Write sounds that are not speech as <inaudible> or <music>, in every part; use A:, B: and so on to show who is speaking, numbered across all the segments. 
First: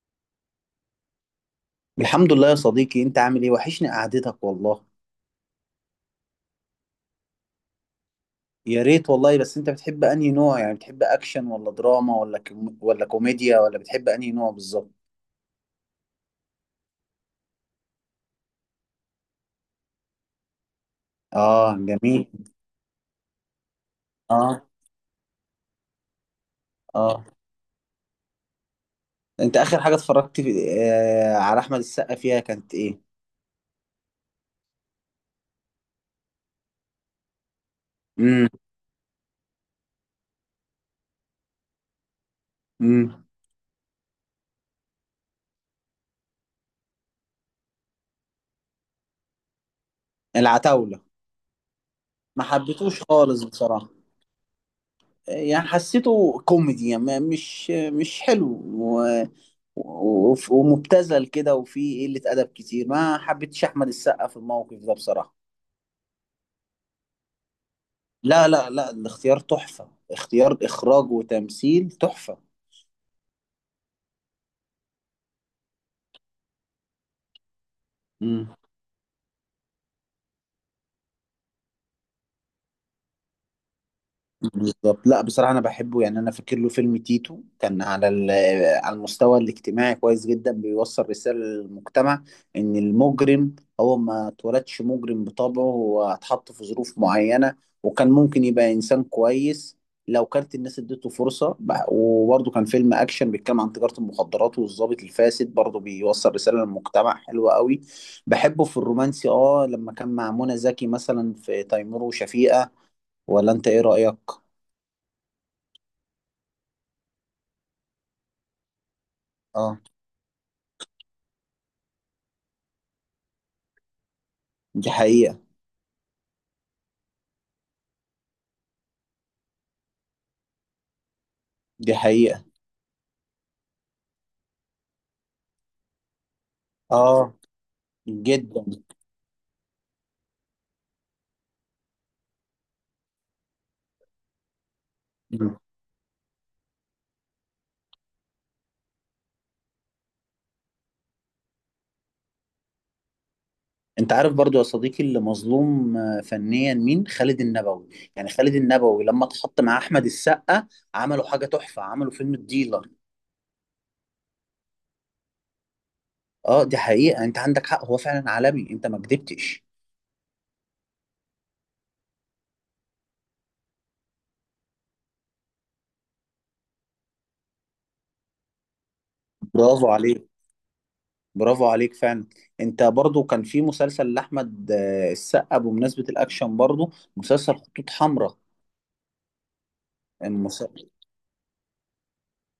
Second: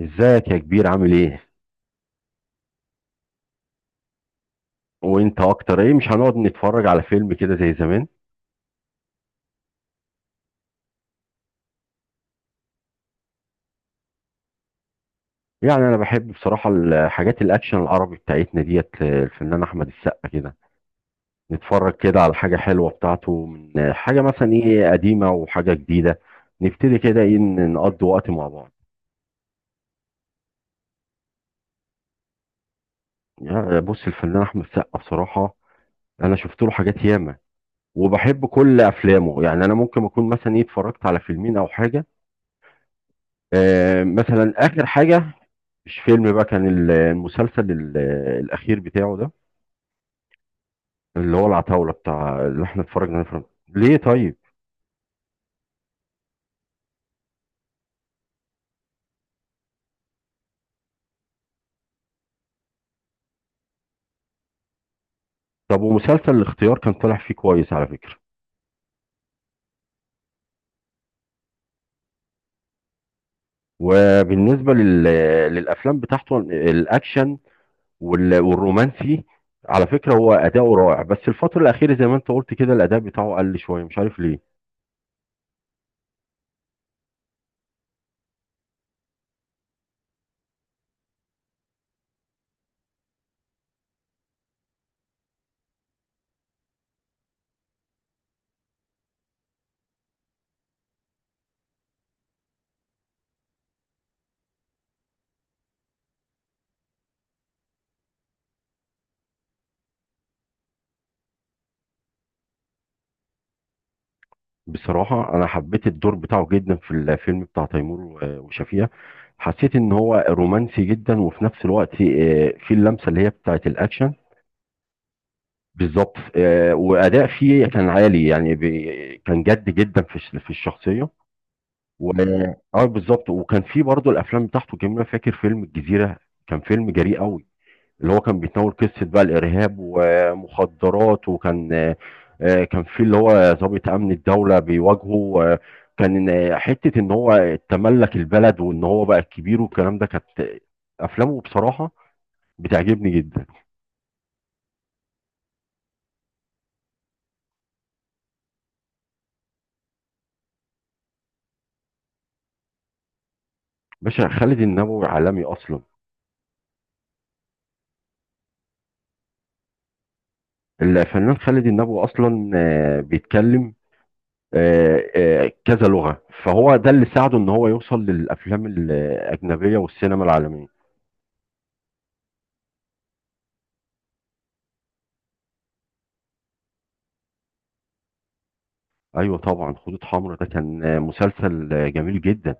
A: ازيك يا كبير، عامل ايه؟
B: الحمد لله يا صديقي، انت عامل ايه؟ وحشني قعدتك والله.
A: وانت اكتر، ايه مش هنقعد نتفرج على فيلم كده زي زمان؟
B: يا ريت والله. بس انت بتحب انهي نوع؟ يعني بتحب اكشن ولا دراما ولا ولا كوميديا ولا بتحب انهي نوع بالظبط؟
A: يعني انا بحب بصراحة الحاجات الاكشن العربي بتاعتنا ديت، الفنان احمد السقا كده.
B: اه،
A: نتفرج كده
B: جميل.
A: على حاجة حلوة بتاعته، من حاجة مثلا
B: اه.
A: ايه قديمة وحاجة جديدة. نبتدي كده
B: اه
A: ايه، نقضي وقت مع بعض.
B: انت اخر حاجة اتفرجت في... آه على احمد السقا فيها كانت ايه؟
A: يعني بص، الفنان احمد السقا بصراحة انا شفت له حاجات ياما، وبحب
B: امم.
A: كل افلامه. يعني انا ممكن اكون مثلا ايه اتفرجت على فيلمين او حاجة.
B: امم.
A: مثلا اخر حاجه، مش فيلم بقى، كان المسلسل الاخير بتاعه ده،
B: العتاولة.
A: اللي هو العتاوله
B: ما
A: بتاع اللي احنا
B: حبيتوش
A: اتفرجنا عليه في
B: خالص
A: رمضان.
B: بصراحة.
A: ليه؟ طيب،
B: يعني حسيته كوميدي، يعني مش حلو ومبتذل كده، وفيه قلة أدب كتير. ما حبيتش أحمد السقا في الموقف ده بصراحة.
A: طب ومسلسل الاختيار كان طالع فيه كويس على فكره.
B: لا لا لا، الاختيار تحفة، اختيار إخراج وتمثيل تحفة.
A: وبالنسبه للافلام بتاعته الاكشن
B: مم.
A: والرومانسي، على فكره هو اداؤه رائع، بس الفتره الاخيره زي ما انت قلت كده الاداء بتاعه قل شويه، مش عارف ليه.
B: بالظبط. لا بصراحة أنا بحبه، يعني أنا فاكر له فيلم تيتو كان على على المستوى الاجتماعي كويس جدا، بيوصل رسالة للمجتمع إن المجرم هو ما اتولدش مجرم بطبعه، هو اتحط في ظروف معينة، وكان ممكن يبقى إنسان كويس لو كانت الناس اديته فرصة. وبرضه كان فيلم أكشن بيتكلم عن تجارة المخدرات والضابط الفاسد، برضه بيوصل رسالة للمجتمع حلوة قوي. بحبه في الرومانسي، آه لما كان مع منى زكي مثلا في تيمور وشفيقة. ولا أنت إيه رأيك؟
A: بصراحة أنا حبيت الدور بتاعه جدا في الفيلم بتاع تيمور وشفيقة. حسيت
B: اه،
A: إن هو رومانسي جدا، وفي نفس الوقت في اللمسة اللي هي بتاعت الأكشن.
B: دي حقيقة.
A: بالظبط، وأداء فيه كان عالي. يعني كان جد جدا في في الشخصية.
B: دي
A: و
B: حقيقة.
A: اه بالظبط، وكان في برضه الأفلام بتاعته جميلة. فاكر فيلم الجزيرة، كان فيلم جريء
B: اه،
A: قوي، اللي هو كان
B: جدا.
A: بيتناول قصة بقى الإرهاب ومخدرات. وكان كان في اللي هو ضابط أمن الدولة بيواجهه.
B: مم.
A: كان حتة إن هو تملك البلد وإن هو بقى الكبير والكلام ده. كانت أفلامه بصراحة بتعجبني جدا.
B: انت عارف برضو يا صديقي اللي مظلوم فنيا مين؟ خالد النبوي. يعني خالد النبوي لما اتحط مع احمد السقا عملوا حاجة تحفة، عملوا فيلم الديلر.
A: باشا خالد النبوي عالمي أصلا.
B: اه، دي حقيقة، انت عندك حق، هو فعلا عالمي، انت ما كدبتش.
A: الفنان خالد النبوي أصلا بيتكلم كذا لغة، فهو ده اللي ساعده إن هو يوصل للأفلام الأجنبية
B: برافو
A: والسينما
B: عليك.
A: العالمية.
B: برافو عليك فعلا. انت برضو كان في مسلسل لاحمد السقا، بمناسبة الاكشن برضو، مسلسل خطوط حمراء.
A: ايوه طبعا، خطوط حمراء ده
B: المسلسل.
A: كان مسلسل جميل جدا،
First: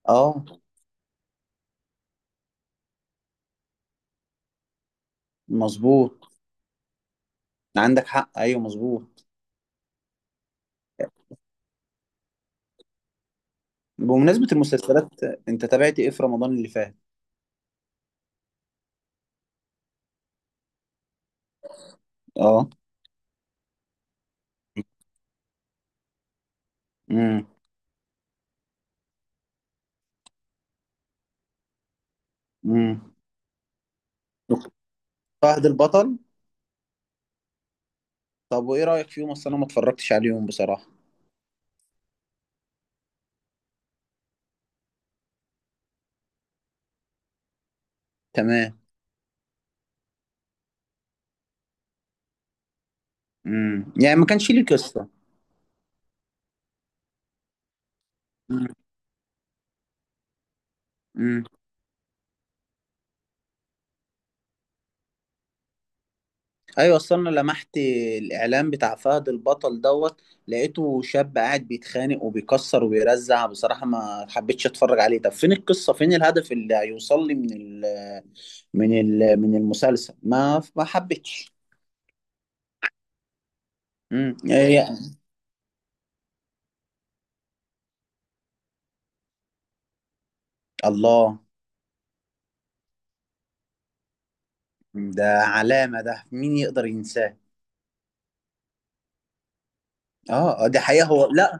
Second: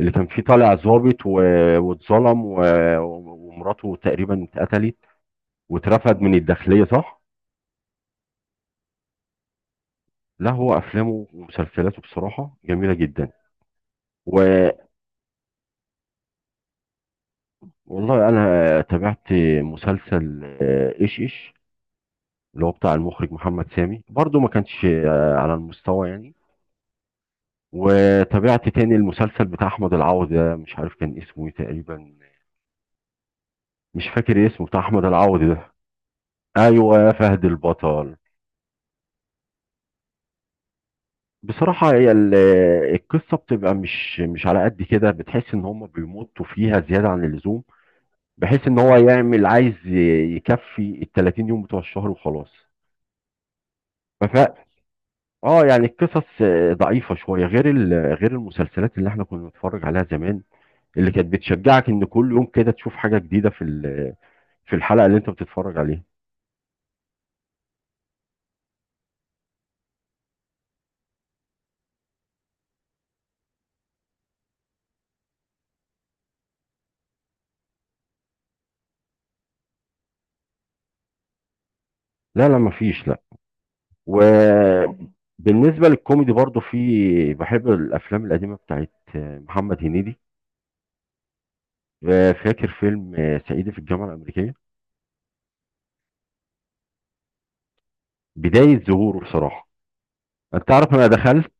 A: اللي كان فيه
B: اه،
A: طالع ظابط واتظلم ومراته تقريبا اتقتلت، واترفد
B: مظبوط.
A: من الداخليه، صح؟
B: عندك حق، ايوه مظبوط.
A: لا هو افلامه ومسلسلاته بصراحه جميله جدا.
B: بمناسبة
A: و-
B: المسلسلات، انت تابعت ايه في رمضان اللي فات؟
A: والله انا تابعت مسلسل ايش ايش، اللي
B: اه.
A: هو بتاع المخرج محمد سامي، برضو ما كانش على المستوى يعني.
B: امم.
A: وتابعت تاني المسلسل بتاع احمد العوضي ده، مش عارف كان اسمه إيه تقريبا،
B: امم.
A: مش فاكر اسمه
B: دكتور
A: بتاع احمد العوضي
B: فهد
A: ده.
B: البطل.
A: ايوه، يا فهد البطل.
B: طب وايه رأيك فيهم؟ اصل انا ما اتفرجتش عليهم بصراحة.
A: بصراحة هي القصة بتبقى مش على قد كده، بتحس ان هم بيمطوا فيها زيادة عن اللزوم، بحيث
B: تمام.
A: ان هو يعمل عايز يكفي ال 30 يوم بتوع الشهر وخلاص.
B: امم، يعني ما
A: فف
B: كانش ليه قصة.
A: اه يعني القصص ضعيفة شوية، غير غير
B: امم.
A: المسلسلات اللي احنا كنا بنتفرج عليها زمان، اللي كانت
B: امم.
A: بتشجعك ان كل يوم كده تشوف حاجة جديدة في في الحلقة اللي انت بتتفرج عليها.
B: ايوه، اصل انا لمحت الاعلان بتاع فهد البطل دوت، لقيته شاب قاعد بيتخانق وبيكسر وبيرزع. بصراحة ما حبيتش اتفرج عليه. طب فين القصة؟ فين الهدف اللي هيوصل لي من المسلسل؟ ما حبيتش.
A: لا لا، مفيش.
B: امم. إيه يعني؟
A: وبالنسبة للكوميدي برضو، في بحب الأفلام القديمة بتاعت محمد هنيدي.
B: الله!
A: فاكر فيلم صعيدي في الجامعة الأمريكية،
B: ده علامة، ده مين يقدر ينساه؟
A: بداية ظهوره بصراحة.
B: اه.
A: أنت
B: دي
A: عارف أنا
B: حقيقة. هو
A: دخلت.
B: لا،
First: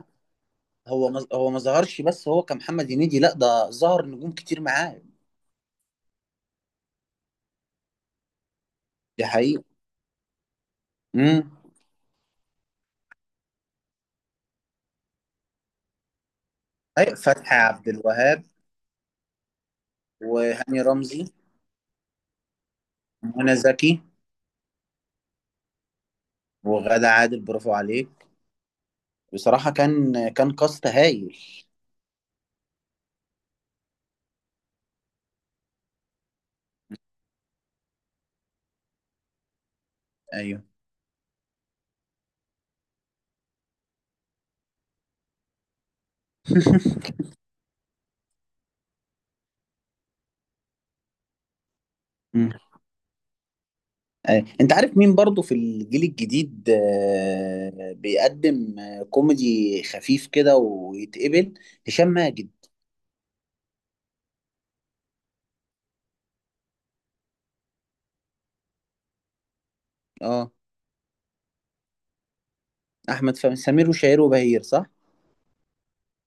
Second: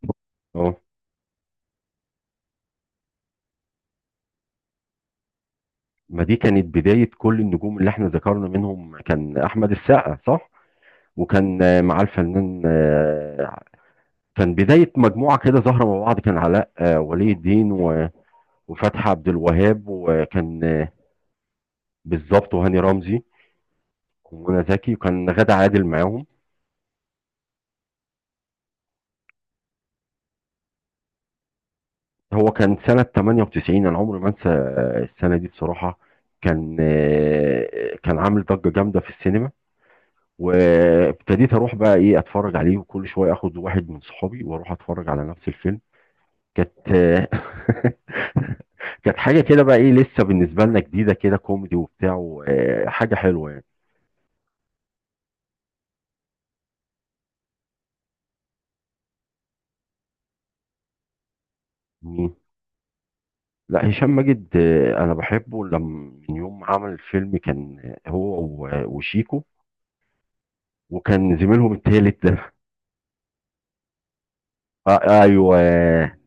A: أه،
B: هو ما ظهرش بس، هو كمحمد هنيدي، لا ده ظهر نجوم كتير معاه.
A: ما دي كانت بداية كل النجوم اللي احنا ذكرنا، منهم
B: دي
A: كان
B: حقيقة.
A: أحمد السقا، صح؟
B: امم.
A: وكان معاه الفنان كان بداية مجموعة كده ظاهرة مع بعض. كان علاء
B: ايوه،
A: ولي
B: فتحي
A: الدين
B: عبد الوهاب.
A: وفتحي عبد الوهاب، وكان
B: وهاني رمزي.
A: بالظبط وهاني رمزي
B: ومنى زكي.
A: ومنى زكي، وكان غادة عادل معاهم.
B: وغادة عادل، برافو عليك. بصراحة كان كاست هايل.
A: هو كان سنة 98، أنا عمري ما أنسى السنة دي بصراحة. كان كان عامل ضجة جامدة في السينما،
B: ايوه.
A: وابتديت أروح بقى إيه أتفرج عليه، وكل شوية آخد واحد من صحابي وأروح أتفرج على نفس الفيلم. كانت
B: <laughs>
A: <laughs> كانت حاجة كده بقى إيه لسه بالنسبة لنا جديدة كده، كوميدي وبتاع
B: مم.
A: حاجة حلوة يعني.
B: أيوة. انت عارف مين برضو في الجيل الجديد بيقدم كوميدي خفيف كده ويتقبل؟ هشام
A: مين؟
B: ماجد.
A: لا هشام ماجد، أنا بحبه. لما من يوم ما عمل الفيلم كان هو وشيكو
B: اه.
A: وكان زميلهم التالت ده،
B: احمد فهمي، سمير وشهير وبهير، صح؟
A: آه ايوه.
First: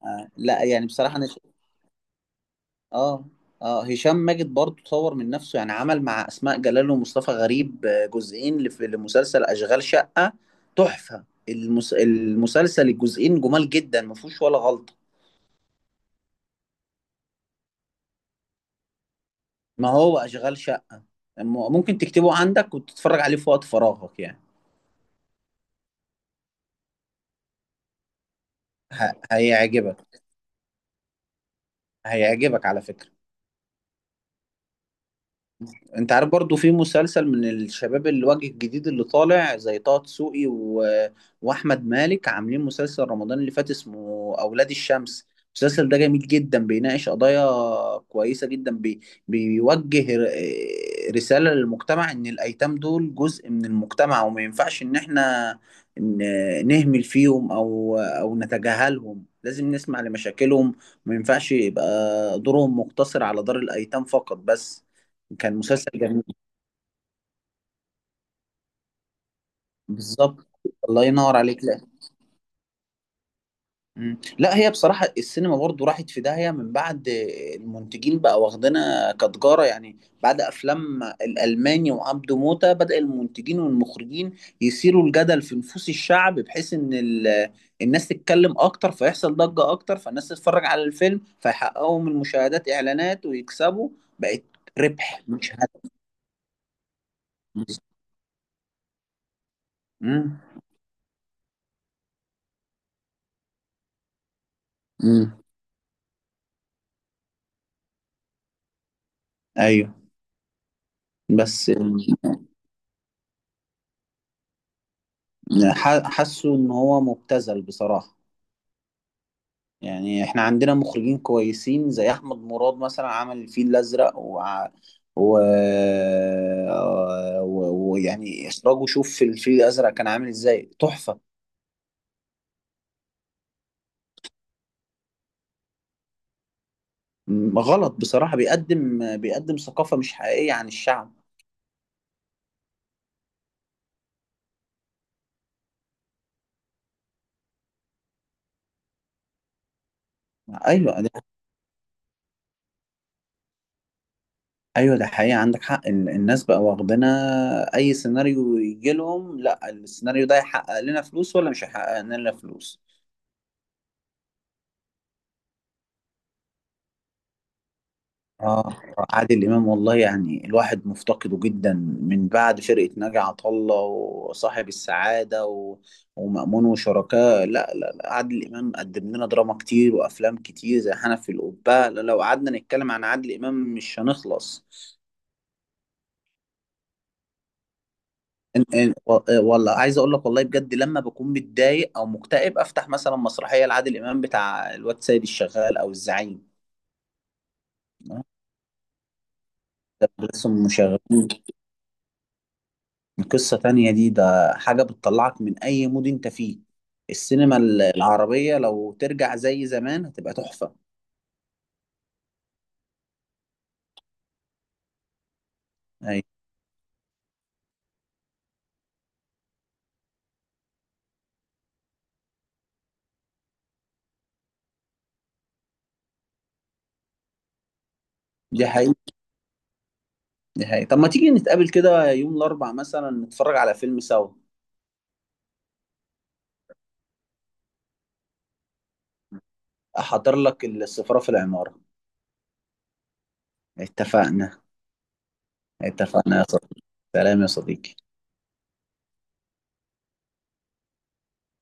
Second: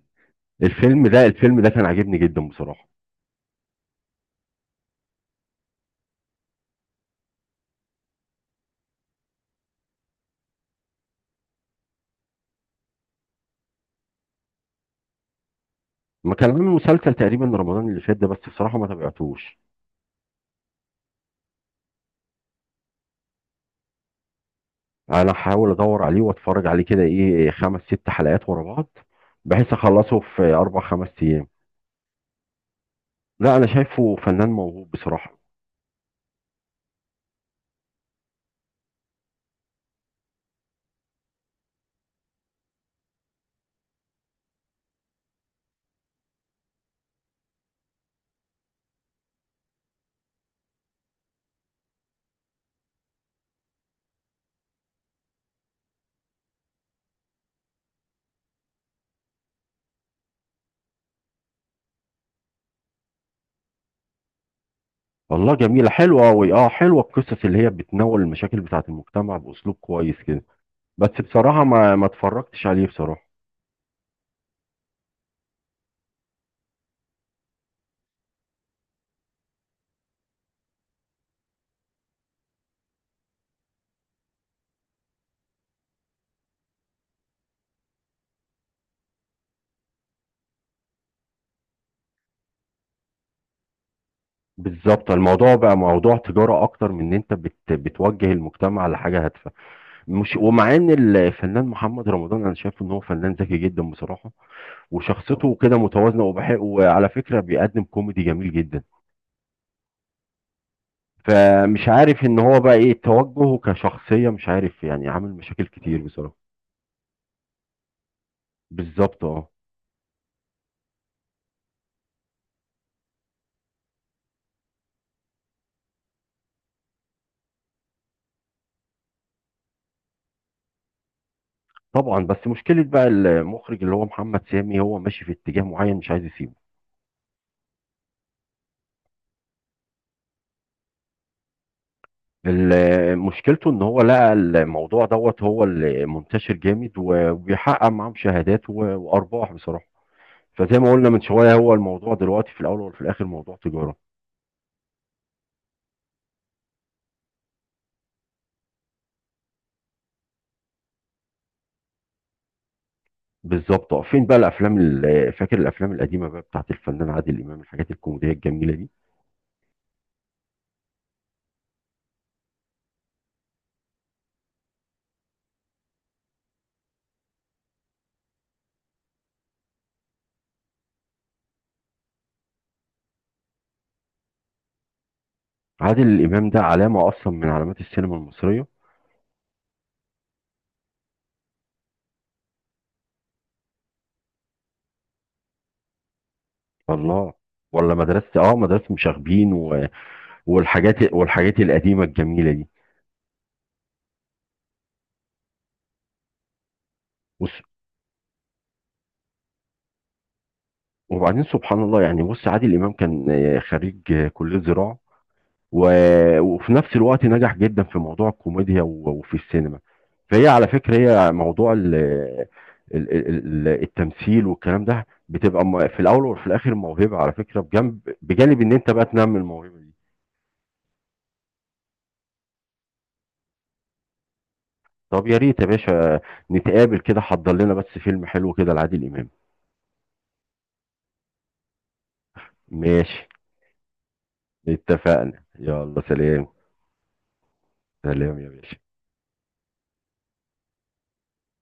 B: آه. لا يعني
A: الفيلم
B: بصراحه
A: ده،
B: انا
A: الفيلم ده كان عاجبني جدا بصراحه.
B: اه. اه هشام ماجد برضه طور من نفسه، يعني عمل مع اسماء جلال ومصطفى غريب جزئين لمسلسل اشغال شقه. تحفه. المسلسل الجزئين جمال جدا، ما فيهوش ولا غلطه.
A: ما كان عامل مسلسل تقريبا رمضان اللي فات ده، بس بصراحه ما تابعتوش.
B: ما هو اشغال شقه. ممكن تكتبه عندك وتتفرج عليه في وقت فراغك يعني.
A: انا هحاول ادور عليه واتفرج عليه كده ايه، خمس ست حلقات ورا بعض، بحيث
B: هيعجبك.
A: اخلصه في اربع خمس ايام.
B: هيعجبك على فكره.
A: لا انا شايفه فنان موهوب بصراحه.
B: انت عارف برضو في مسلسل من الشباب الوجه الجديد اللي طالع زي طه دسوقي واحمد مالك، عاملين مسلسل رمضان اللي فات اسمه اولاد الشمس. المسلسل ده جميل جدا، بيناقش قضايا كويسة جدا، بيوجه ر... آه، رسالة للمجتمع ان الايتام دول جزء من المجتمع، وما ينفعش ان احنا نهمل فيهم او نتجاهلهم. لازم نسمع لمشاكلهم. ما ينفعش يبقى دورهم مقتصر على دار الايتام فقط بس.
A: والله
B: كان مسلسل
A: جميله،
B: جميل.
A: حلوه قوي، اه حلوه القصص اللي هي بتناول المشاكل بتاعه المجتمع باسلوب كويس كده.
B: بالظبط. الله
A: بس
B: ينور
A: بصراحه
B: عليك. لا.
A: ما اتفرجتش عليه بصراحه.
B: مم. لا هي بصراحة السينما برضو راحت في داهية من بعد المنتجين بقى، واخدنا كتجارة يعني. بعد أفلام الألماني وعبده موتة، بدأ المنتجين والمخرجين يثيروا الجدل في نفوس الشعب، بحيث إن الناس تتكلم أكتر فيحصل ضجة أكتر فالناس تتفرج على الفيلم فيحققوا من المشاهدات إعلانات ويكسبوا. بقت
A: بالظبط،
B: ربح مش
A: الموضوع بقى
B: هدف.
A: موضوع تجاره اكتر من ان انت بت بتوجه المجتمع لحاجه هادفه. مش،
B: مم.
A: ومع ان الفنان محمد رمضان انا شايف ان هو فنان ذكي جدا بصراحه،
B: مم.
A: وشخصيته كده متوازنه وبحق، وعلى فكره بيقدم كوميدي جميل جدا.
B: أيوه. بس
A: فمش عارف ان هو بقى ايه توجهه كشخصيه، مش عارف يعني، عامل مشاكل كتير بصراحه.
B: حاسه ان هو مبتذل بصراحة.
A: بالظبط اه.
B: يعني احنا عندنا مخرجين كويسين زي احمد مراد مثلا، عمل الفيل الازرق و ويعني اخراجه، شوف في الفيل الازرق كان عامل ازاي تحفة.
A: طبعا، بس مشكله بقى، المخرج اللي هو محمد سامي، هو ماشي في اتجاه معين مش عايز يسيبه.
B: غلط بصراحة، بيقدم ثقافة مش حقيقية عن الشعب.
A: مشكلته ان هو لقى الموضوع دوت هو اللي منتشر جامد، وبيحقق معاه مشاهدات وارباح بصراحه. فزي ما
B: ايوه
A: قلنا
B: ده
A: من شويه، هو الموضوع دلوقتي في الاول وفي الاخر موضوع تجاره.
B: ايوه ده حقيقة، عندك حق. الناس بقى واخدنا اي سيناريو يجي لهم، لا السيناريو ده هيحقق لنا فلوس ولا مش هيحقق لنا فلوس.
A: بالظبط اه. فين بقى الافلام فاكر الافلام القديمه بقى بتاعت الفنان عادل امام، الحاجات الكوميديه الجميله
B: اه،
A: دي.
B: عادل امام والله يعني الواحد مفتقده جدا. من بعد فرقه ناجي عطا الله وصاحب السعاده ومأمون وشركاه. لا لا لا، عادل امام قدم لنا دراما كتير وافلام كتير زي حنف القبه. لا، لو قعدنا نتكلم عن عادل امام مش هنخلص.
A: عادل امام ده علامه اصلا من علامات السينما المصريه.
B: إيه، والله عايز اقول لك والله بجد، لما بكون متضايق او مكتئب افتح مثلا مسرحيه لعادل امام بتاع الواد سيد الشغال او الزعيم.
A: الله، ولا
B: آه،
A: مدرسه، اه مدرسه مشاغبين
B: ده بس هم
A: والحاجات،
B: شغالين.
A: القديمه الجميله دي.
B: قصة تانية دي، ده حاجة بتطلعك من أي مود أنت فيه.
A: بص،
B: السينما العربية لو ترجع زي زمان هتبقى تحفة.
A: وبعدين سبحان الله، يعني بص عادل امام كان خريج كليه زراعه،
B: أي،
A: وفي نفس الوقت نجح جدا في موضوع الكوميديا وفي السينما. فهي على فكرة، هي موضوع ال ال التمثيل والكلام ده بتبقى في الأول وفي الآخر موهبة، على فكرة، بجنب بجانب
B: دي
A: إن أنت
B: حقيقة.
A: بقى تنمي الموهبة دي.
B: دي حقيقة. طب ما تيجي نتقابل كده يوم الأربع مثلا نتفرج على فيلم سوا؟
A: طب يا ريت يا باشا، نتقابل كده، حضر لنا بس فيلم حلو كده لعادل إمام.
B: أحضر لك السفارة في العمارة.
A: ماشي،
B: اتفقنا.
A: اتفقنا، يلا
B: اتفقنا يا
A: سلام.
B: صديقي. سلام يا صديقي.
A: سلام يا باشا.